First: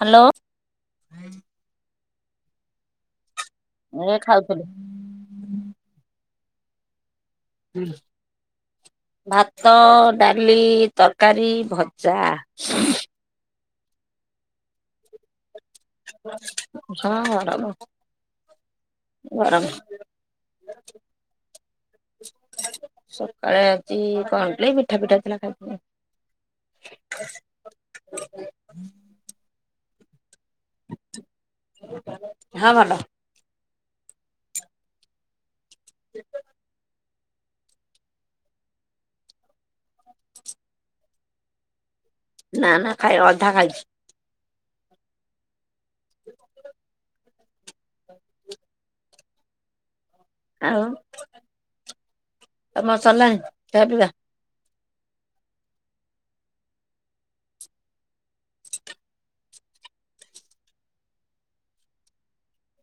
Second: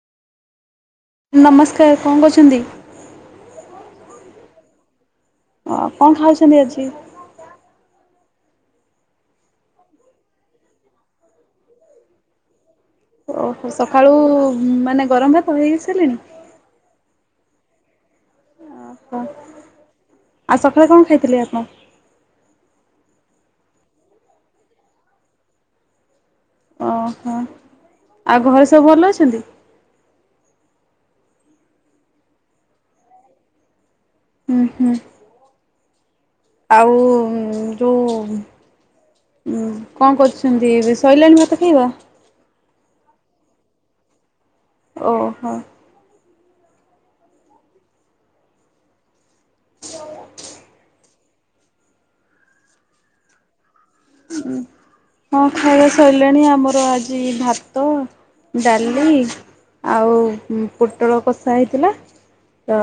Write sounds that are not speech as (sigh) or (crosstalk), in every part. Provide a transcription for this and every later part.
Hello. ନମସ୍କାର କଣ କରୁଛନ୍ତି? ଏ ଖାଉଥୁଲୁ। ହ କଣ ଖାଉଛନ୍ତି ଆଜି? ହୁଁ ଭାତ, ଡାଲି, ତରକାରୀ, ଭଜା। ଓହୋ ସକାଳୁ ମାନେ ଗରମ ଭାତ ହେଇଛି। ହଁ ହଁ ଡ ଓହୋ (inaudible) ଆଉ ସକାଳେ କଣ ଖାଇଥିଲେ ଆପଣ? ସକାଳେ ଆଜି କଣକି ମିଠା ଫିଠା ଥିଲା ଖାଇଥିଲେ। ଓହୋ ଆଉ ଘରେ ସବୁ ଭଲ ଅଛନ୍ତି? ହଁ ଭଲ। ଉଁ ହୁଁ। ଦେ ବେ ନା। ଆଉ ଯୋଉ କଣ କରୁଛନ୍ତି ଏବେ ସଇଲାଣି ଭାତ ଖାଇବା? ନା ନା ଖାଇବା ଅଧା ଖାଇଛି। ଓହୋ। (inaudible) ଆଉ ତମର ମସଲା ଖିଆ ପିଇବା। ହୁଁ। ହଁ ଖାଇବା ସରିଲାଣି ଆମର ଆଜି ଭାତ, ଡାଲି ଆଉ ପୋଟଳ କଷା ହେଇଥିଲା ତ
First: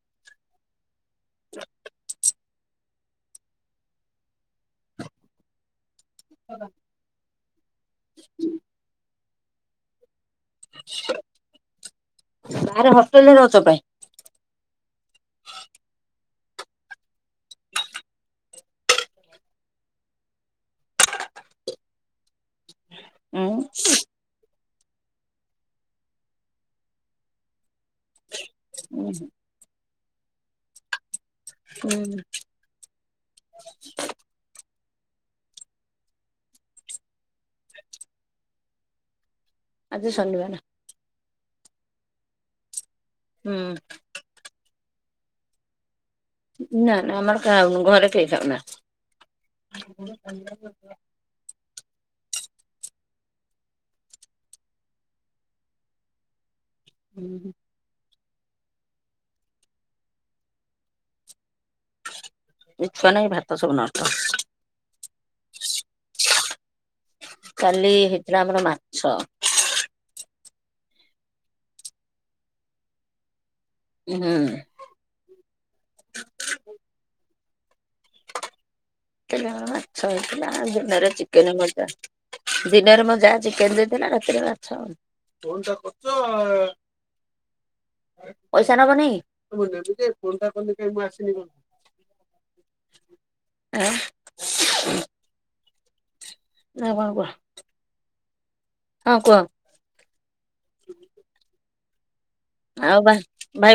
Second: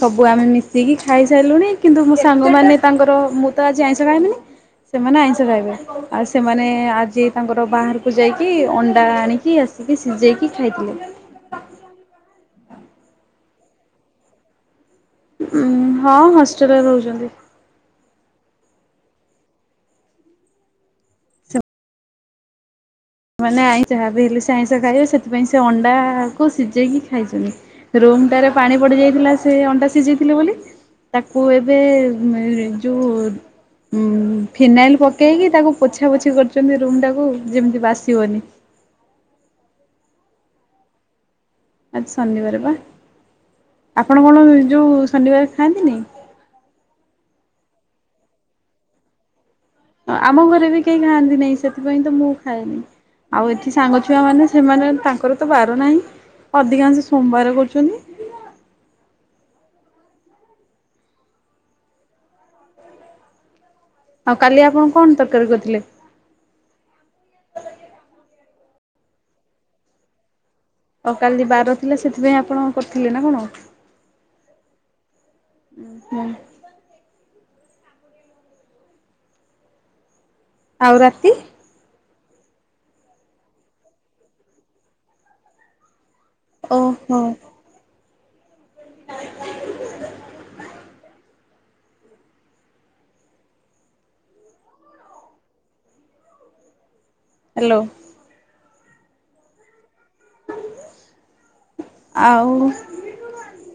ସବୁ ଆମେ ମିଶିକି ଖାଇସାରିଲୁଣି କିନ୍ତୁ ମୋ ସାଙ୍ଗମାନେ ତାଙ୍କର ମୁଁ ତ ଆଜି ଆଇଁଷ ଖାାଇବିନି ସେମାନେ ଆଇଁଷ ଆଉ ସେମାନେ ଆଜି ତାଙ୍କର ବାହାରକୁ ଯାଇକି ଅଣ୍ଡା ଆଣିକି ଆସି ଟିକେ ସିଝେଇକି ଖାଇଥିଲେ ବାହାରେ ହଷ୍ଟେଲରେ ରହୁଛ ପାଇଁ। ହଁ ହଷ୍ଟେଲରେ ରହୁଛନ୍ତି। ହ ମାନେ ଆଇଁ ଯାହା ବି ହେଲେ ସେ ଆଇଁଷ ଖାଇବ ସେଥିପାଇଁ ସେ ଅଣ୍ଡାକୁ ସିଝେଇକି ଖାଇଛନ୍ତି। ରୁମ୍ ଟାରେ ପାଣି ପଡି ଉଁ ଯାଇଥିଲା ସେ ଅଣ୍ଡା ସିଝେଇଥିଲେ ବୋଲି। ତାକୁ ଏବେ ହୁଁ ଯେଉଁ ଉଁ ଫିନାଇଲ ପକେଇକି ତାକୁ ପୋଛା ପୋଛି କରୁଛନ୍ତି ରୁମ୍ ଟାକୁ ଯେମିତି ବାସିବନି। ଆଜି ଶନିବାର ଆଜି ଶନିବାରେ ବା। ହୁଁ। ଆପଣ କଣ ଯେଉଁ ଶନିବାର ଖାଆନ୍ତିନି? ନା ନା ଆମର କାଉନୁ ଘରେ କେହିଖାଉନା। ଆମ ଘରେ ବି କେହି ଖାଆନ୍ତିନେଇଁ ସେଥିପାଇଁ ତ ମୁଁ ଖାଏନି। ଆଉ ଏଠି ସାଙ୍ଗ ଛୁଆ ମାନେ ସେମାନେ ତାଙ୍କର ତ ବାର ନାହିଁ। ଅଧିକାଂଶ ସୋମବାର କରୁଚନ୍ତି। ଇଛା ନାହିଁ ଭା ତ ସବୁ ନଷ୍ଟ। ଆଉ କାଲି ଆପଣ କଣ ତରକାରୀ କରିଥିଲେ? କାଲି ହେଇଥିଲା ଆମର ମାଛ। ଆଉ କାଲି ବାର ଥିଲା ସେଥିପାଇଁ ଆପଣ କରିଥିଲେ ନା କଣ? ହୁଁ। ଉଁ ହୁଁ। କଲି ଆମର ମାଛ ହେଇଥିଲା, ଆଉ ଦିନରେ ରାତି ଚିକେନ ମୋ ଜା ଦିନରେ ମୋ ଜା ଚିକେନ ଦେଇଥିଲା ରାତିରେ ମାଛ ଆଉ। ହ ଓହୋ। (inaudible) ଆଉ? ଆଉ କଣ କୁହ? ହ୍ୟାଲୋ। ହଁ କୁହ। ଆଉ ଆଉ ଭାଇ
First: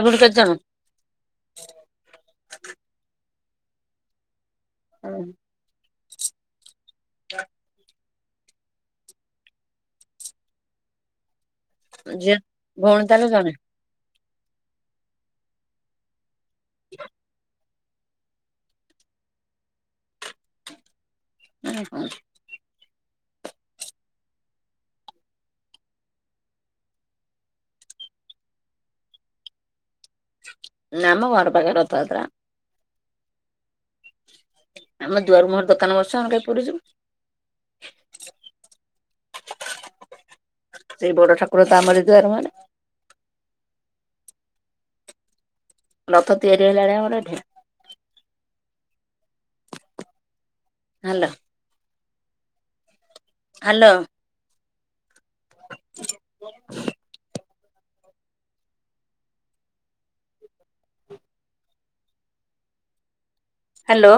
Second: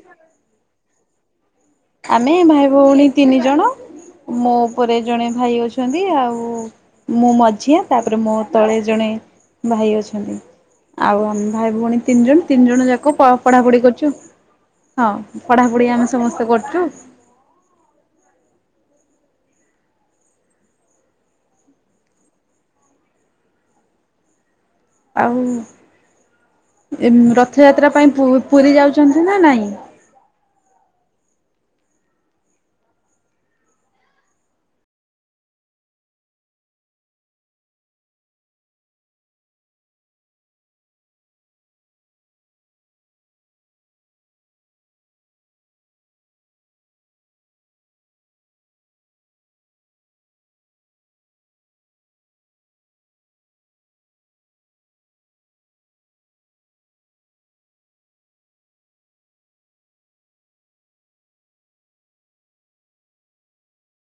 ଭଉଣି କେତେଜଣ? ଆମେ ଭାଇ ଭଉଣୀ ତିନି ଜଣ ମୋ ଉପରେ ଜଣେ ଭାଇ ଅଛନ୍ତି ଆଉ ମୁଁ ମଝିଆ ତାପରେ ମୋ ତଳେ ଜଣେ ଭାଇ ଅଛନ୍ତି। ଆଉ ଆମ ଭାଇ ଭଉଣୀ ତିନି ଝିଅ ଜଣ ତିନି ଜଣ ଭଉଣୀ ଯାକ ତାହେଲେ ପ ଜଣେ ପଢାପଢି କରୁଚୁ। ହଁ ପଢାପଢି ଆମେ ସମସ୍ତେ କରୁଚୁ। ଉଁ ହୁଁ। ଆଉ ରଥଯାତ୍ରା ପାଇଁ ପୁରୀ ଯାଉଚନ୍ତି ନା ନାଇଁ? ନା ଆମ ଘର ପାଖେ ରଥଯାତ୍ରା। ଆମ ଦୁଆର ମୁହଁର ଦୋକାନ ବସୁଚି ଆମେ କାଇଁ ପୁରି ଯିବୁ। ସେଇ ବଡ ଠାକୁର ତ ଆମରି ଦୁଆର ମୁହଁରେ। ନଥ ତିଆରି ହେଲାଣି ଆମର ଏଠି। ହେଲା। ହ୍ୟାଲୋ। ହ ହ୍ୟାଲୋ।